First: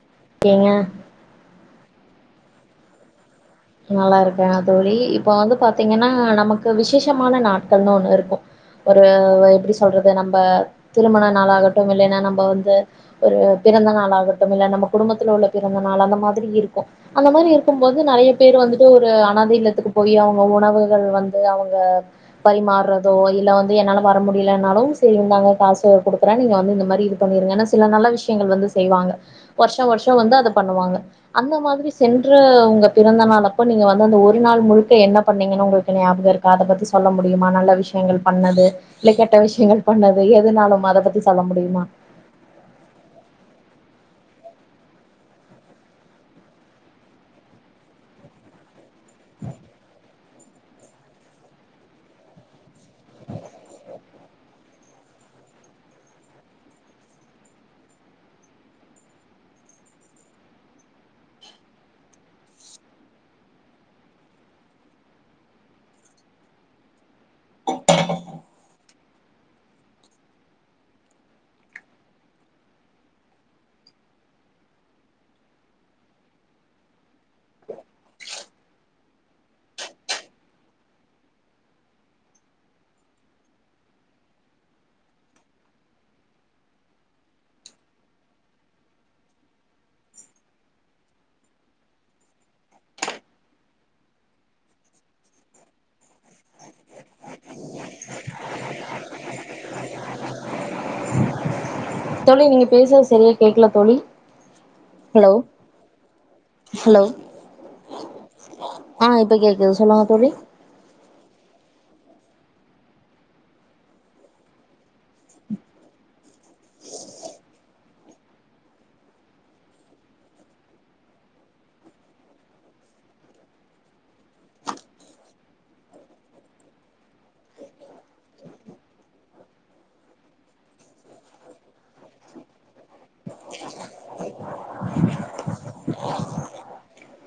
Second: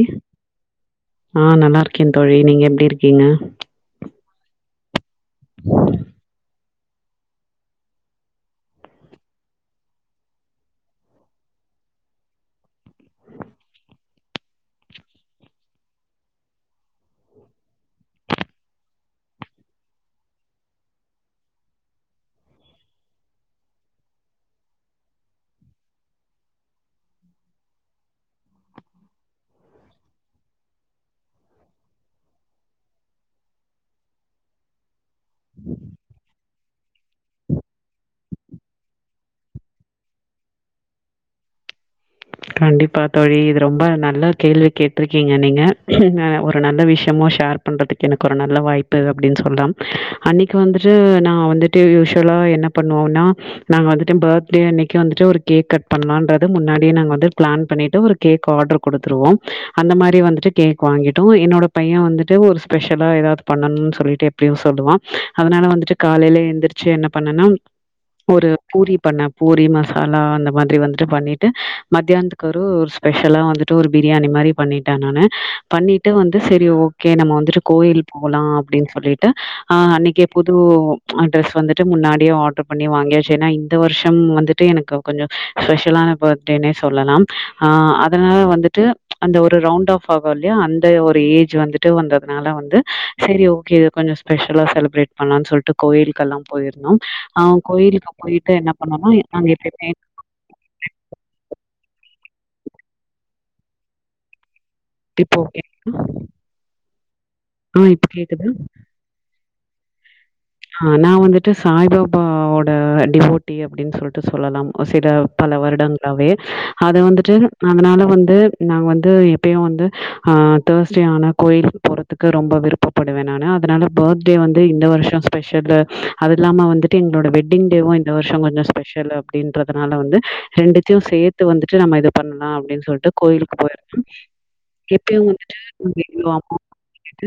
இ இருக்கீங்க ஆ நல்லாருக்கேன் தோழி நீங்க எப்டி இருக்கீங்க நல்லாருக்கே தோழி இப்ப வந்து பாத்தீங்கன்னா நமக்கு விசேஷமான நாட்கள்னு ஒண்ணு இருக்கு ஒரு எப்டி சொல்றது நம்ம திருமண நாள் ஆகட்டு இல்லைன்னா நம்ம வந்து ஒரு பிறந்த நாள் ஆகட்டும் இல்ல நம்ம குடும்பத்துல உள்ள பிறந்த நாள் அந்த மாதிரி இருக்கு அந்த மாரி இருக்கும்போது நெறைய பேர் வந்துட்டு ஒரு அனாத இல்லத்துக்கு போய் அவங்க உணவுகள் வந்து அவங்க பரிமாறதோ இல்ல வந்து என்னால வர முடியலனாலும் செரி இருந்தாங்க காசு கொடுக்குற நீங்க வந்து இந்த மாரி இது பண்ணிருங்க ஏன்னா சில நல்ல விஷயங்கள் வந்து செய்வாங்க வருசா வருசோ வந்து அதை பண்ணுவாங்க அந்த மாரி சென்ற உங்க பிறந்த நாள் அப்ப நீங்க வந்து அந்த ஒரு நாள் முழுக்க என்ன பண்ணீங்கன்னு உங்களுக்கு ஞாபக இருக் அத பத்தி சொல்ல முடியுமா நல்ல விஷயங்கள் பண்ணது இல்ல கெட்ட விஷயங்கள் பண்ணது எதுனாலும் அத பத்தி சொல்ல முடியுமா கண்டிப்பா தோழி இது ரொம்ப நல்ல கேள்வி கேட்டிருக்கீங்க நீங்க ஒரு நல்ல விஷயமோ ஷேர் பண்றதுக்கு எனக்கு ஒரு நல்ல வாய்ப் பு அப்டினு சொல்லா அன்னைக்கு வந்துட்டு நா வந்துட்டு யூஷுவலா என்ன பண்ணுவோன்னா நாங்க வந்துட்டு பர்த்டே அன்னைக்கு வந்துட்டு ஒரு கேக் கட் பண்ணலான்றது முன்னாடியே நாங்க வந் பிளான் பண்ணிட்டு ஒரு கேக் ஆர்டர் குடுத்துருவோ அந்த மாரி வந்துட்டு கேக் வாங்கிட்டோ என்னோட பைய வந்துட்டு ஒரு ஸ்பெசலா எதாது பண்ணனுனு சொல்லிட்டு எப்பயு சொல்லுவா அதுனால வந்துட்டு காலைல எந்திருச்சு என்ன பண்ணனா ஒரு பூரி பண்ணே பூரி மசாலா அந்த மாதிரி வந்துட்டு பண்ணிட்டு மத்தியானத்துக்கு ஒரு ஒரு ஸ்பெஷலா வந்துட்டு ஒரு பிரியாணி மாரி பண்ணிட்டே நானு பண்ணிட்டு வந்து செரி ஓகே நம்ம வந்துட்டு கோயில் போலா அப்டின்னு சொல்லிட்டு ஆ அன்னைக்கே புது ட்ரெஸ் வந்துட்டு முன்னாடியே ஆர்டர் பண்ணி வாங்கியாச்சு ஏன்னா இந்த வருஷம் வந்துட்டு எனக்கு கொஞ்சோ ஸ்பெஷலான பர்த் டேனே சொல்லலா ஆ அதனால வந்துட்டு அந்த ஒரு ரவுண்ட் ஆஃப் ஆகு இல்லையா அந்த ஒரு ஏஜ் வந்துட்டு வந்ததுனால வந்து சரி ஓகே கொஞ்சோ ஸ்பெஷலா செலிப்ரேட் பண்ணலான் சொல்லிட்டு கோயிலுக்கெல்லா போயிருந்தோ ஆ கோயிலுக்கு போயிட்டு என்ன பண்ணோனா அங்க எப்பயுமே தோழி நீங்க பேசுறது சரியா கேக்கல தோழி ஹலோ இப்போ கேக்குதா ஹலோ ஆ இப்ப கேக்குதா இது சொல்லுங்க தோழி ஆ நா வந்துட்டு சாய்பாபாவோட டிவோட்டி அப்டின்னு சொல்ட்டு சொல்லலாம் சில பல வருடங்களாவே அத வந்துட்டு அதனால வந்து நாங்க வந்து எப்பயு வந்து ஆ தேர்ஸ்டே ஆனா கோயிலுக்கு போறதுக்கு ரொம்ப விருப்பப்படுவே நானு அதனால பர்த்டே வந்து இந்த வருஷோ ஸ் பெஷல்லு அது இல்லாம வந்துட்டு எங்களோட வெட்டிங்டேவு இந்த வருஷ கொஞ்சோ ஸ்பெஷல் அப்படின்றதுனால வந்து ரெண்டுத்தையு சேத்து வந்துட்டு நம்ம இது பண்லா அப்டின்னு சொல்ட்டு கோயிலுக்கு போயிருந்தோ எப்பயு வந்துட்டு [inaudible]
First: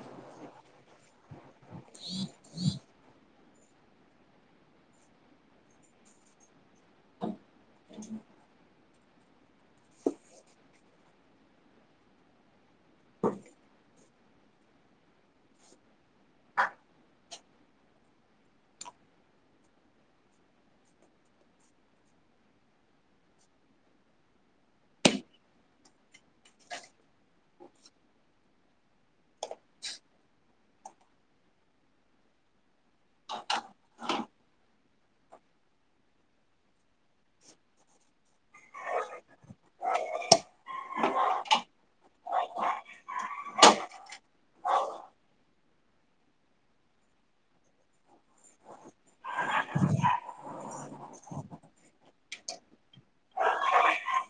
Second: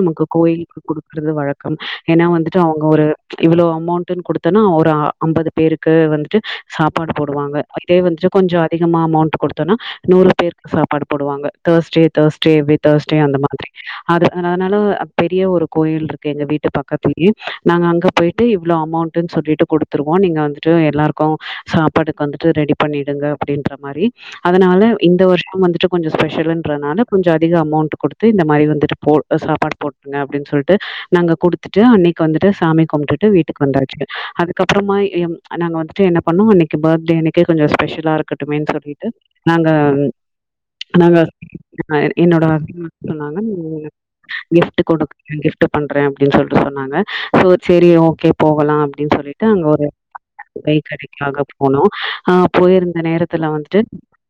நமக்க கோயிலுக்கு குடுக்கறது வழக்கம் ஏன்னா வந்துட் அவுங்க ஒரு இவ்வளோ அமௌண்ட்ன்னு குடுத்தோன்னா ஒரு அம்பது பேருக்கு வந்துட்டு சாப்பாடு போடுவாங்க இதே வந்துட்டு கொஞ்சோ அதிகமா அமௌண்ட் கொடுத்தோனா நூறு பேருக்கு சாப்பாடு போடுவாங்க தேர்ஸ்டே தேர்ஸ்டே எவி தேர்ஸ்டே அந்த மாதிரி அது அதனால பெரிய ஒரு கோயில் இருக்கு எங்க வீட்டு பக்கத்து நாங்க அங்க போய்ட்டு இவ்ளோ அமௌன்ட்டுனு சொல்லிட்டு குடுத்துருவோ நீங்க வந்துட்டு எல்லாருக்கு சாப்பாடுக்கு வந்துட்டு ரெடி பண்ணிடுங்க அப்படின்ற மாரி அதுனால இந்த வருஷம் வந்துட்டு கொஞ்சோ ஸ்பெஷலுன்றனால கொஞ்ச அதிக அமௌண்ட் குடுத்து இந்த மாரி வந்துட்டு போ சாப்பாடு போட்ருங்க அப்டின் சொல்ட்டு நாங்க குடுத்துட்டு அன்னை வந்துட்டு சாமி கும்டுட்டு வீட்டுக்கு வந்தாச்சு அதுக்கப்புறமா எம் நாங்க வந்துட்டு என்ன பண்ணோ அன்னைக்கு பர்த்டே அன்னைக்கு கொஞ்ச ஸ்பெஷலா இருக்கட்டுமேனு சொல்லிட்டு நாங்க நாங்க என்னோட ஹஸ்பண்ட் வந்து சொன்னாங்க கிஃப்ட் கொடுக்குறே கிஃப்ட் பண்றே அப்படின்னு சொல்ட்டு சொன்னாங்க ஓ செரி ஓகே போகலா அப்டின்னு சொல்லிட்டு அங்க ஒரு வை கடைக்காக போனோ ஆ போயிருந்த நேரத்துல வந்துட்டு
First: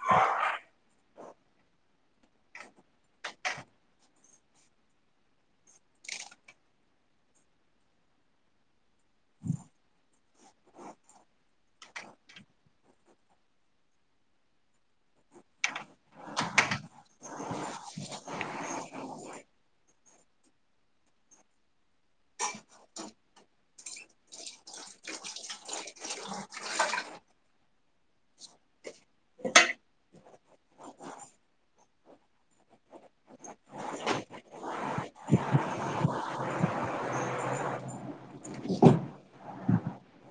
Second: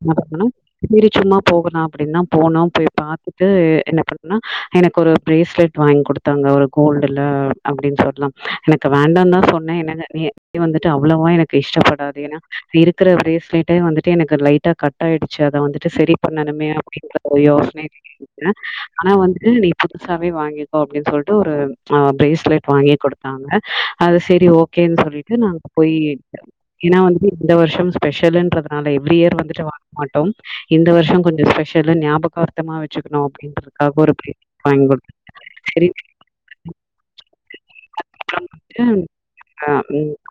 என்ன பண்ணோ செரி சும்மா போகலா அப்படின்தா போனோ போய் பாத்துட்டு என்ன பண்னோனா எனக்கு ஒரு பிரேஸ்லெட் வாங்கி குடுத்தாங்க ஒரு கோல்டுல அப்டியு சொல்லலா எனக்கு வேண்டான்னுதா சொன்னே என்னங்க நீ வந்துட்டு அவ்வளவா எனக்கு இஷ்டப்படாது ஏன்னா இருக்குற பிரேஸ்லெட்டே வந்துட்டு எனக்கு லைட்டா கட் ஆயிடுச்சு அத வந்துட்டு செரி பண்ணணுமே அப்டின்ற ஒரு யோசனேலயே இருந்தே ஆனா வந்துட்டு நீ புதுசாவே வாங்கிக்கோ அப்டின்னு சொல்ட்டு ஒரு ஆ பிரேஸ்லெட் வாங்கி குடுத்தாங்க அது செரி ஓகேன்னு சொல்லிட்டு நாங்க போய் ஏன்னா வந்துட்டு இந்த வருஷம் ஸ்பெஷலுன்றதுனால எவ்ரி இயர் வந்துட்டு வாங்க மாட்டோம் இந்த வருஷோ கொஞ்சோ ஸ்பெஷல்லு ஞாபகார்த்தமா வெச்சுக்கணு அப்படின்றதுக்காக ஒரு பிராஸ்லட் வாங்கி குடுத்தாங்க செரி [inaudible] அப்ரமேட்டு அங்க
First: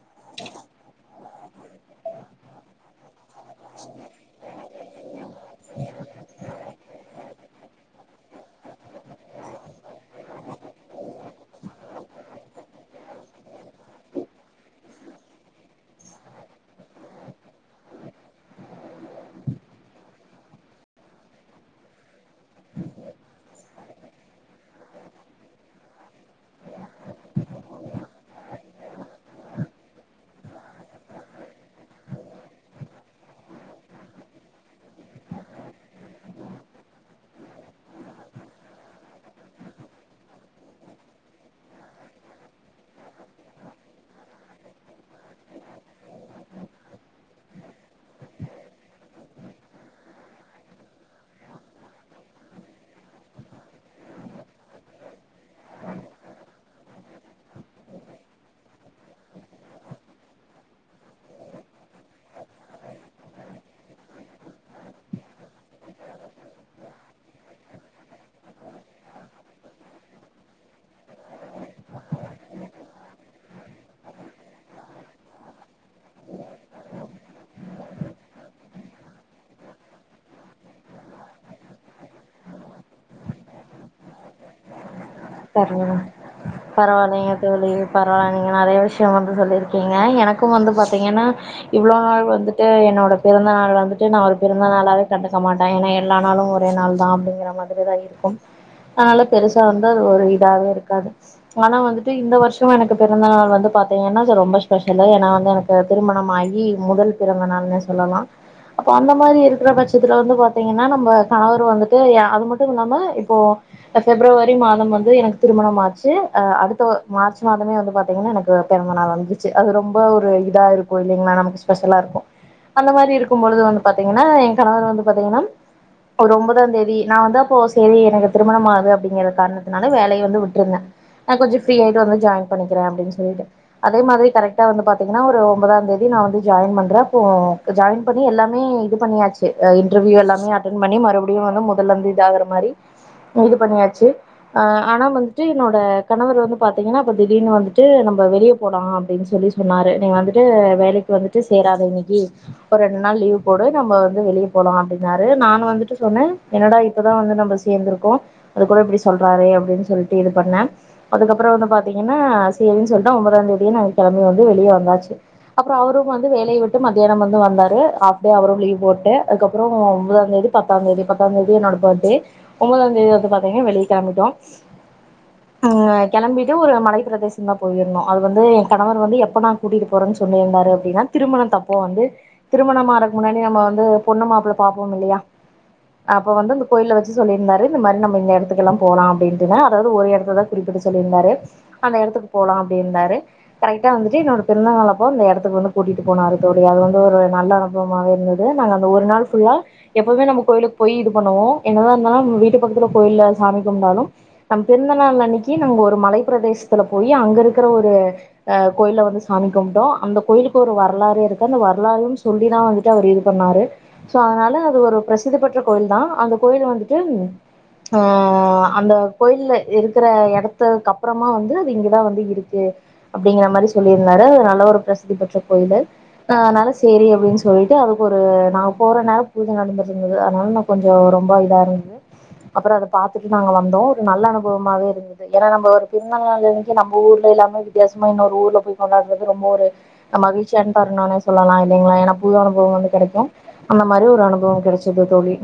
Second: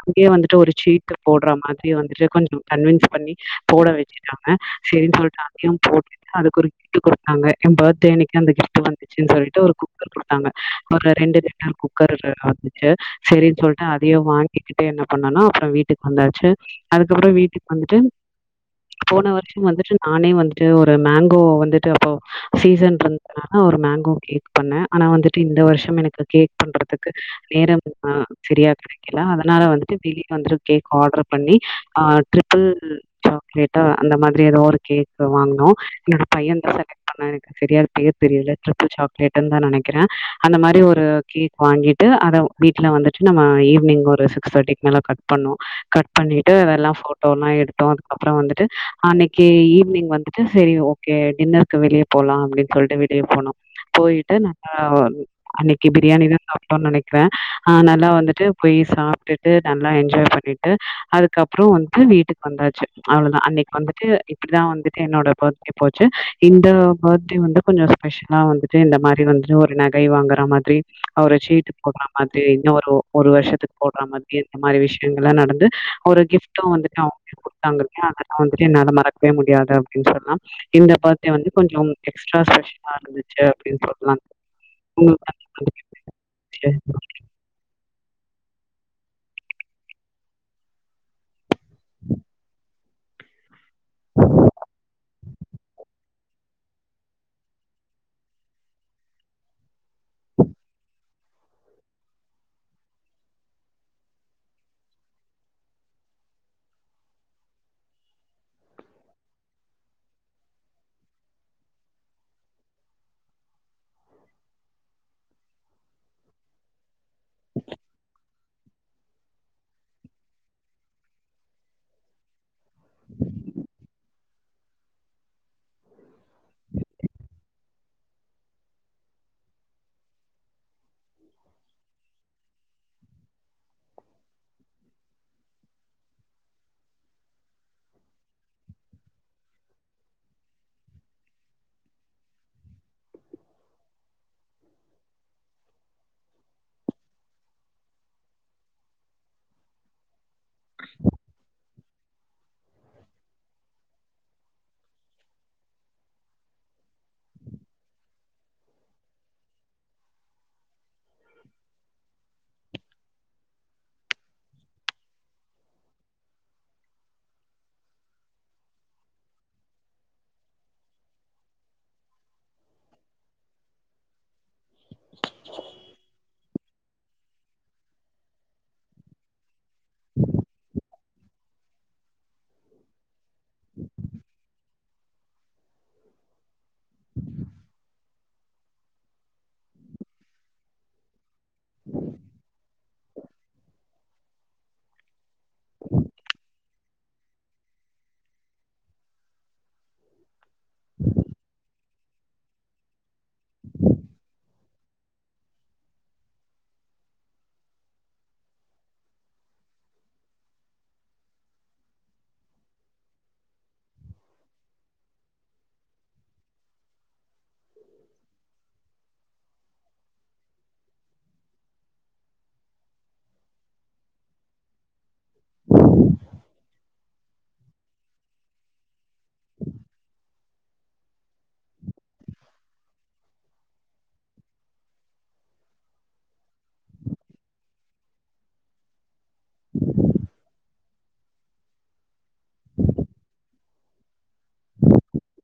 அங்கயே வந்துட்டு ஒரு சீட்டு போடுறா மாதிரி வந்துட்டு கொஞ்சோ கன்வின்ஸ் பண்ணி போட வெச்சிட்டாங்க செரின்னு சொல்ட்டு அதையு போட்டுட்டு அதுக்கு ஒரு கிஃப்ட்டு குடுத்தாங்க என் பர்த்டே அன்னைக்கு அந்த கிஃப்ட் வந்துச்சுன்னு சொல்லிட்டு ஒரு குக்கர் குடுத்தாங்க ஒரு ரெண்டு லிட்டர் குக்கர் வேற வந்துச்சு செரின்னு சொல்ட்டு அதையு வாங்கிக்கிட்டு என்ன பண்னேனா அப்புற வீட்டுக்கு வந்தாச்சு அதுக்கப்புற வீட்டுக்கு வந்துட்டு போன வருஷம் வந்துட்டு நானே வந்துட்டு ஒரு மேங்கோ வந்துட்டு அப்போ சீசன் இருந்ததுனால ஒரு மேங்கோ கேக் பண்ணே ஆனா வந்துட்டு இந்த வருஷம் எனக்கு கேக் பண்றதுக்கு நேரம் அ சரியா கெடைக்கல அதனால வந்துட்டு வெளியே வந்துட்டு கேக் ஆர்ட்ரு பண்ணி ஆ ட்ரிப்பிள் சாக்லேட்டா அந்த மாதிரி ஏதோ ஒரு கேக் வாங்குனோ என்னோட பையன்தா செலக்ட் பண்ணா எனக்கு சரியா அது பேர் தெரியல ட்ரிப்பிள் சாக்லேடன்னு தா நெனைக்கிறே அந்த மாரி ஒரு கேக் வாங்கிட்டு அத வீட்டுல வந்துட்டு நம்ம ஈவி்னிங் ஒரு சிக்ஸ் தேர்டிக்கு மேல கட் பண்ணோ கட் பண்ணிட்டு வேறல்லா போட்டோல்லா எடுத்தோ அதுக்கப்புற வந்துட்டு அன்னைக்கு ஈவினிங் வந்துட்டு செரி ஓகே டின்னருக்கு வெளிய போலா அப்டின்னு சொல்ட்டு வெளிய போனோ போயிட்டு நல்லா அன்னைக்கு பிரியாணிதா சாப்ட்டோனு நெனைக்கிறே அ நல்லா வந்துட்டு போய் சாப்ட்டுட்டு நல்லா என்ஜாய் பண்ணிட்டு அதுக்கப்புறோ வந்துட்டு வீட்டுக்கு வந்தாச்சு அவ்ளதா அன்னைக்கு வந்துட்டு இப்டிதா வந்துட்டு என்னோட பர்த்டே போச்சு இந்த பர்த்டே வந்து கொஞ்சோ ஸ்பெஷலா வந்துட்டு இந்த மாரி வந்துட்டு ஒரு நகை வாங்குறா மா ட்ரீ அவ்ர சீட்டு போடுறா மாத்ரி இன்னு ஒரு ஒரு வர்ஷத்துக்கு போடுறா மாதுரி இந்த மாதிரி விஷயங்கள்ல்லா நடந்து அவரு கிஃப்டும் வந்துட்டு அவுங்க குடுத்தாங்க இல்லையா அதெல்லா வந்துட்டு என்னால மறக்கவே முடியாது அப்டினு சொல்லாம் இந்த பர்த்டே வந்து கொஞ்சோ எக்ஸ்ட்ரா ஸ்பெஷலா இருந்துச்சு அப்டின்னு சொல்லா உங்ளு சரிங்க மம் பரவாயில்லைங்க தோழி பரவால்லங்க நறைய விஷ்யம் வந்து சொல்லிருக்கீங்க எனக்கு வந்து பாத்தீங்கன்னா இவ்ளோ நாள் வந்துட்டு என்னோட பிறந்த நாள் வந்து வந்துட்டு நா ஒரு பிறந்த நாளாவே கண்டுக்க மாட்ட ஏனா எல்லா நாளு ஒரு ரேநாள் தா அப்டிங்கிற மாதுரி தா இருக்கும் அதுனால பெருசா வந்து ஒரு இதாவே இருக்காது ஆனா வந்துட்டு இந்த வர்ஷோ எனக்கு பிறந்த நாள் வந்து பாத்திங்கன்னா ரொம்ப ஸ்பெஷல்லு நா வந்து எனக்கு திருமணம் ஆகி முதல் பிறந்த நாள்னு சொல்லலா அப்போ அந்த மாரி இருக்குற பட்சத்துல வந்து பாத்திங்கன்னா நம்ப கணவர் வந்துட்டு அது மட்டும் இல்லாம இப்போ பிப்ரவரி ரி மாதம் வந்து எனக்கு திருமணம் ஆச்சு அடுத்த மார்ச் மாதமே வந்து பாத்தீங்கன்னா எனக்கு பிறந்த நாள் வந்துச்சு அது ரொம்ப ஒரு இதா இருக்கு இல்லைங்களா நமக்கு ஸ்பெஷலா இருக்கு அந்த மாரி இருக்கும் பொழுது வந்து பாத் தீங்கன்னா ஏ கணவர் வந்து பாத்தீங்கன்னா ஒரு ஒன்பதாம் தேதி நா வந்து அப்போ சேரி எனக்கு திருமணம் ஆது அப்டிங்கிற காரணத்துனால வேலய வந்து விட்டுருந்தே நா கொஞ்ச ஃப்ரீ ஆயிட்டு வந்து ஜாயின் பண்ணிக்கிறேன் அப்படின்னு சொல்லிட்டு அதே மாரி கரெக்டா வந்து பாத்தீங்கன்னா ஒரு ஒன்பதாம் தேதி நான் வந்து ஜாயின் பண்றேன் அப்போ ஜாயின் பண்ணி எல்லாமே இது பண்ணியாச்சு இன்டர்வியூ எல்லாமே அட்டென் பண்ணி மறுபடியு வந்து மொதல்ல இருந்து இத ஆகுற மாரி இது பண்ணியாச்சு அ ஆனா வந்துட்டு என்னோட கணவர் வந்து பாத்தீங்கன்னா அப்ப திடீர்னு வந்துட்டு நம்ம வெளியே போலாம் அப்டின்னு சொல்லி சொன்னாரு நீ வந்துட்டு வேலைக்கு வந்துட்டு சேராத இன்னக்கு ஒரு ரெண்டு நாள் லீவ் போடு நம்ம வந்து வெளியே போலாம் அப்டின்னாரு நா வந்துட்டு சொன்னே என்னடா இப்பதா வந்து நம்ம சேர்ந்திருக்கோ அதுக்குள்ள இப்படி சொல்றாரே அப்டின் சொல்லிட்டு இது பண்ண அதுக்கப்பற வந்து பாத்தீங்கன்னா சேரின்ன சொல்ட்டு ஒன்பதாம் தேதி நாங்க கெளம்பி வந்து வெளிய வந்தாச்சு அப்பறம் அவரும் வந்து வேலையை விட்டு மதியானம் வந்து வந்தாரு ஹாப்டே அவரும் லீவ் போட்டு அதுக்கப்பறம் ஒன்பதாம்தேதி பத்தாம் தேதி பத்தாம் தேதி என்னோட பர்த்டே ஒன்பதாம் தேதி வந்து பாத்தீங்கன்னா வெளிய களம்பிட்டோ களம்பிட்டு ஒரு மலைப்பிரதேசம் தா போயிருந்தோ அது வந்து எ கணவர் வந்து எப்ப நா கூட்டிட்டு போறேன்னு சொல்லிருந்தாரு அப்டின்னா திருமணத்தப்போ வந்து திருமணம் ஆறதுக்கு முன்னாடி நம்ம வந்து பொண்ணு மாப்பிள்ள பாப்போம் இல்லையா அப்ப வந்து இந்த கோயில வச்சு சொல்லிருந்தாரு இந்த மாரி நம்ம இந்த இடத்துக்கெல்லா போலா அப்டின்ட்டுதா அதாது ஒரு எடத்த தா குறிப்பிட்டு சொல்லியிருந்தாரு அந்த எடத்துக்கு போலா சொல்லி இருந்தாரு கரெக்டா வந்துட்டு என்னோட பிறந்த நாள் அப்போ அந்த எடத்துக்கு வந்து கூட்டிட்டு போனாரு தோழி அது வந்து ஒரு நல்ல அனுபவமே இருந்தது நாங்க அந்த ஒரு நாள் ஃபுல்லா எப்பவுமே நம்ம கோயிலுக்கு போய் இது பண்ணுவோ என்னதா இருந்தாலு நம்ம வீட்டு பக்கத்ல கோயில சாமி கும்ட்டாலு நம் பிறந்தநாள் அன்னக்கு நாம ஒரு மலைப் பிரதேசத்துல போய் அங்க இருக்கற ஒரு அஹ் கோயில வந்து சாமி கும்ட்டோம் அந்த கோயிலுக்கு ஒரு வரலாறே இருக்கு அந்த வரலாறையும் சொல்லிதான் வந்ட்டு அவர் இது பண்ணாரு சோ அதனால அது ஒரு பிரசிதி பெற்ற கோயில் தா அந்த கோயில் வந்துட்டு ம் அந்த கோயில்ல இருக்குற எடத்துக்கு அப்பறமா வந்து அது இங்கதா வந்து இருக்கு அப்டிங்கற மாரி சொல்லிருந்தாரு அது நல்ல ஒரு பிரச தி பெற்ற கோயிலு அ நெனச் சேரி அப்டின் சொல்ட்டு அதுக்கு ஒரு நா போற நேரம் பூஜ நடந்துட்டு இருந்தது அதனால நா கொஞ்ச ரொம்ப இதா இருந்தது அப்பற அத பாத்துட்டு நாங்க வந்தோ ஒரு நல்ல அனுபவமாவே இருந்தது ஏன்னா நம்ம ஒரு பிறந்த நாள் அன்னைக்கு நம்ம ஊர்ல இல்லாம வித்தியாசமா இன்னொரு ஊர்ல போய் கொண்டாடுறது ரொம்ப ஒரு மகிழ்ச்சியான தருணனே சொல்லலா இல்லங்களா என புது அனுபவம் வந்து கெடைக்கும் அந்த மாரி ஒரு அனுபவ கெடச்சது தோழி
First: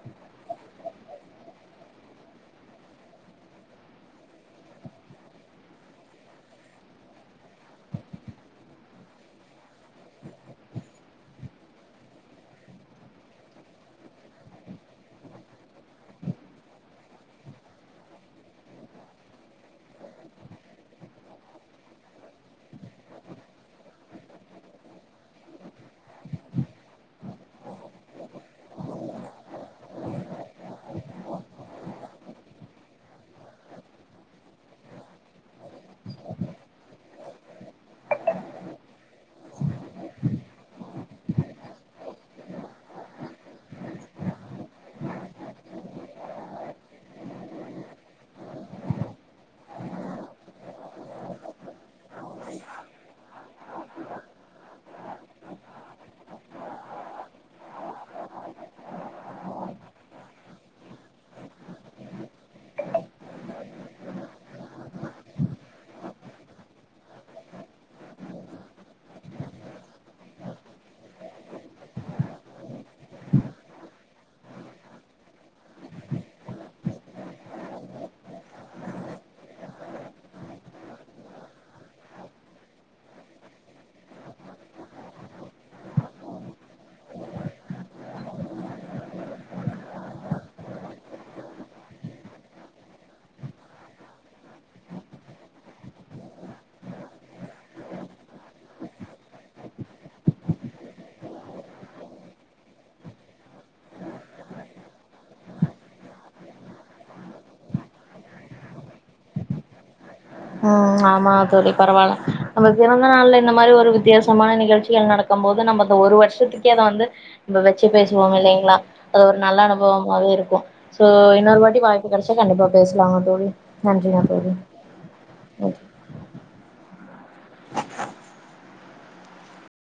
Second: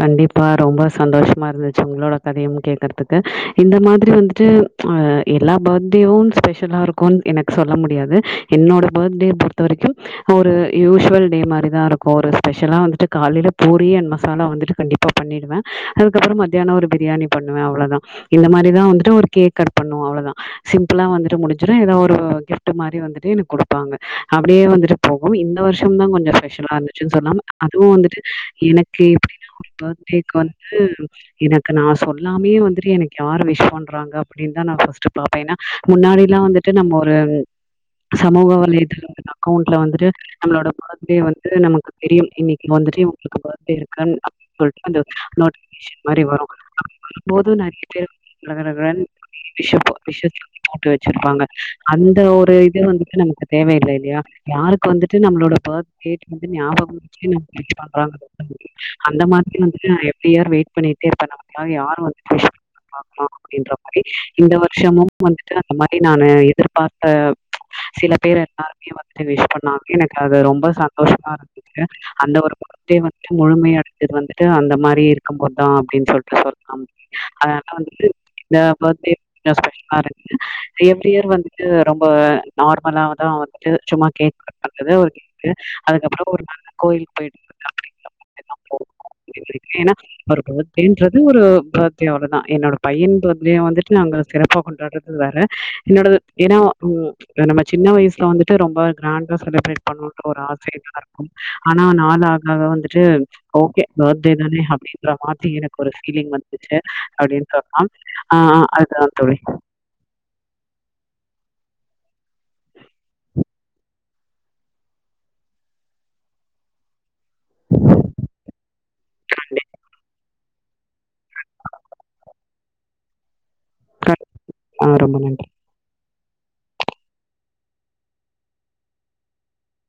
கண்டிப்பா ரொம்ப சந்தோஷமா இருந்துச்சு உங்களோட கதையு கேக்குறதுக்கு இந்த மாரி வந்துட்டு அ எல்லா பர்த்டேவு ஸ்பெஷலா இருக்கும்னு எனக்கு சொல்ல முடியாது என்னோட பர்த்டே பொறுத்த வரைக்கு ஒரு யூஸ்வல் டே மாரிதான் இருக்கும் ஒரு ஸ்பெஷலா வந்துட்டு காலயில பூரி அண்ட் ம சாலா வந்ட்டு கண்டிப்பா பண்ணிடுவே அதுக்கப்பற மதியானம் ஒரு பிரியாணி பண்ணுவே அவ்ளோதா இந்த மாரிதா வந்ட்டு ஒரு கேக் கட் பண்ணுவோம் அவ்ளதான் சிம்பிளா வந்துட்டு முடிஞ்சுரும் ஏதோ ஒரு கிப்ட் மாரி வந்துட்டு எனக்கு கொடுப்பாங்க அப்படியே வந்துட்டு போகும் இந்த வர்ஷ தா கொஞ்சம் ஸ்பெஷலா இருந்துச்சுன்னு சொல்லலா அதுவும் வந்துட்டு எனக்கு கே எப்டினா ஒரு பர்த்டேக்கு வந்து எனக்கு நா சொல்லாமே வந்துட்டு எனக்கு யாரு விஷ் பண்றாங்க அப்டின்னு தா நா ஃபர்ஸ்ட் பாப்பே ஏனா முன்னாடில்லா வந்துட்டு நம்ம ஓர் [unintelligible] சமூக வலைத்தளங்கள் அக்கௌண்ட்ல வந்துட்டு நம்ளோட பர்த்டே வந்து நமக்கு தெரியு இன்னக்கு வந்துட்டு இவங்களுக்கு பர்த் டெ இருக்கும் அப்டினு சொல்ட்டு அந்த நோட்டிபிகேஷன் மாரி வரும் அப்படி வரும்போது நெறய பேர் வந்து கடகடன்னு பெரிய விஷ்ஷா விஷ் தூக்கி போட்டு வச்சிருப்பாங்க அந்த ஒரு இது வந்துட்டு நமக்கு தேவையில்லை இல்லையா யாருக்கு வந்துட்டு நம்மளோட பர்த் டேட் வந்து ஞாபகம் வச்சு நமக்கு விஷ் பண்றாங்க அந்த மாரி வந்துட்டு நா எவரி இயர் வெயிட் பண்ணிட்டே இருப்பே நமக்காக யாரு வந்துட்டு விஷ் பண்ற பாக்கலா அப்டின்ற மாரி இந்த வருஷமும் வந்துட்டு அந்த மாரி நா எதிர்பார்த்த சில பேர் எல்லாருமே வந்துட்டு விஷ் பண்ணாங்க எனக்கு அது ரொம்ப சந்தோஷமா இருந்தது அந்த ஒரு பர்த்டே வந்து முழுமை அடைஞ்சது வந்துட்டு அந்த மாரி இருக்கும்போது தா அப்டின்னு சொல்லிட்டு சொல்லா அதனால வந்துட்டு இந்த பர்த்டே கொஞ்சம் ஸ்பெஷலா இருக்கு எவரி இயர் வந்துட்டு ரொம்ப நார்மலாவதா வந்துட்டு சும்மா கேக் கட் பண்றது ஒரு கேக் அதுக்கப்பற ஒரு நல்ல கோயிலுக்கு போயிட்டு சாமி கும்டறது [unintelligible] ஏன்னா ஒரு பேத்டேன்றது ஒரு பேத்டே அவளோதா என்னோட பையன் பர்த்டே வந்துட்டு நாங்க சிறப்பா கொண்டாடுறது வேற என்னோடது ஏன்னா உ நம்ம சின்ன வயசுல வந்துட்டு ரொம்ப கிராண்டா செலிப்ரேட் பண்ணனும்னு ஒரு ஆசைதான் இருக்கு ஆனா நாள் ஆக ஆக வந்து ட்டு ஓகே பேத்டே தானே அப்டின்ற மாத்ரி எனக்கு ஒரு ஃபீலிங் வந்துச்சு அப்டின்னு சொல்லா அ அதுதா தோழி ம் ஆமா தோழி பரவாயில்ல நம்ம பிறந்த நாள்ல இந்த மாரி ஒரு வித்தியாசமான நிகழ்ச்சிகள் நடக்கும் போது நம்ம ஒரு வருஷத்துக்கே அத வந்து நம்ம வச்சு பேசுவோ இல்லைங்களா அது ஒரு நல்ல அனுபவமாவே இருக் கு சோ இன்னொரு வாட்டி வாய்ப்பு கெடச்சா கண்டிப்பா பேசலாங்க தோழி நன்றிங்க தோழி கண்டிப்பா. ரொம்ப நன்றி [inaudible]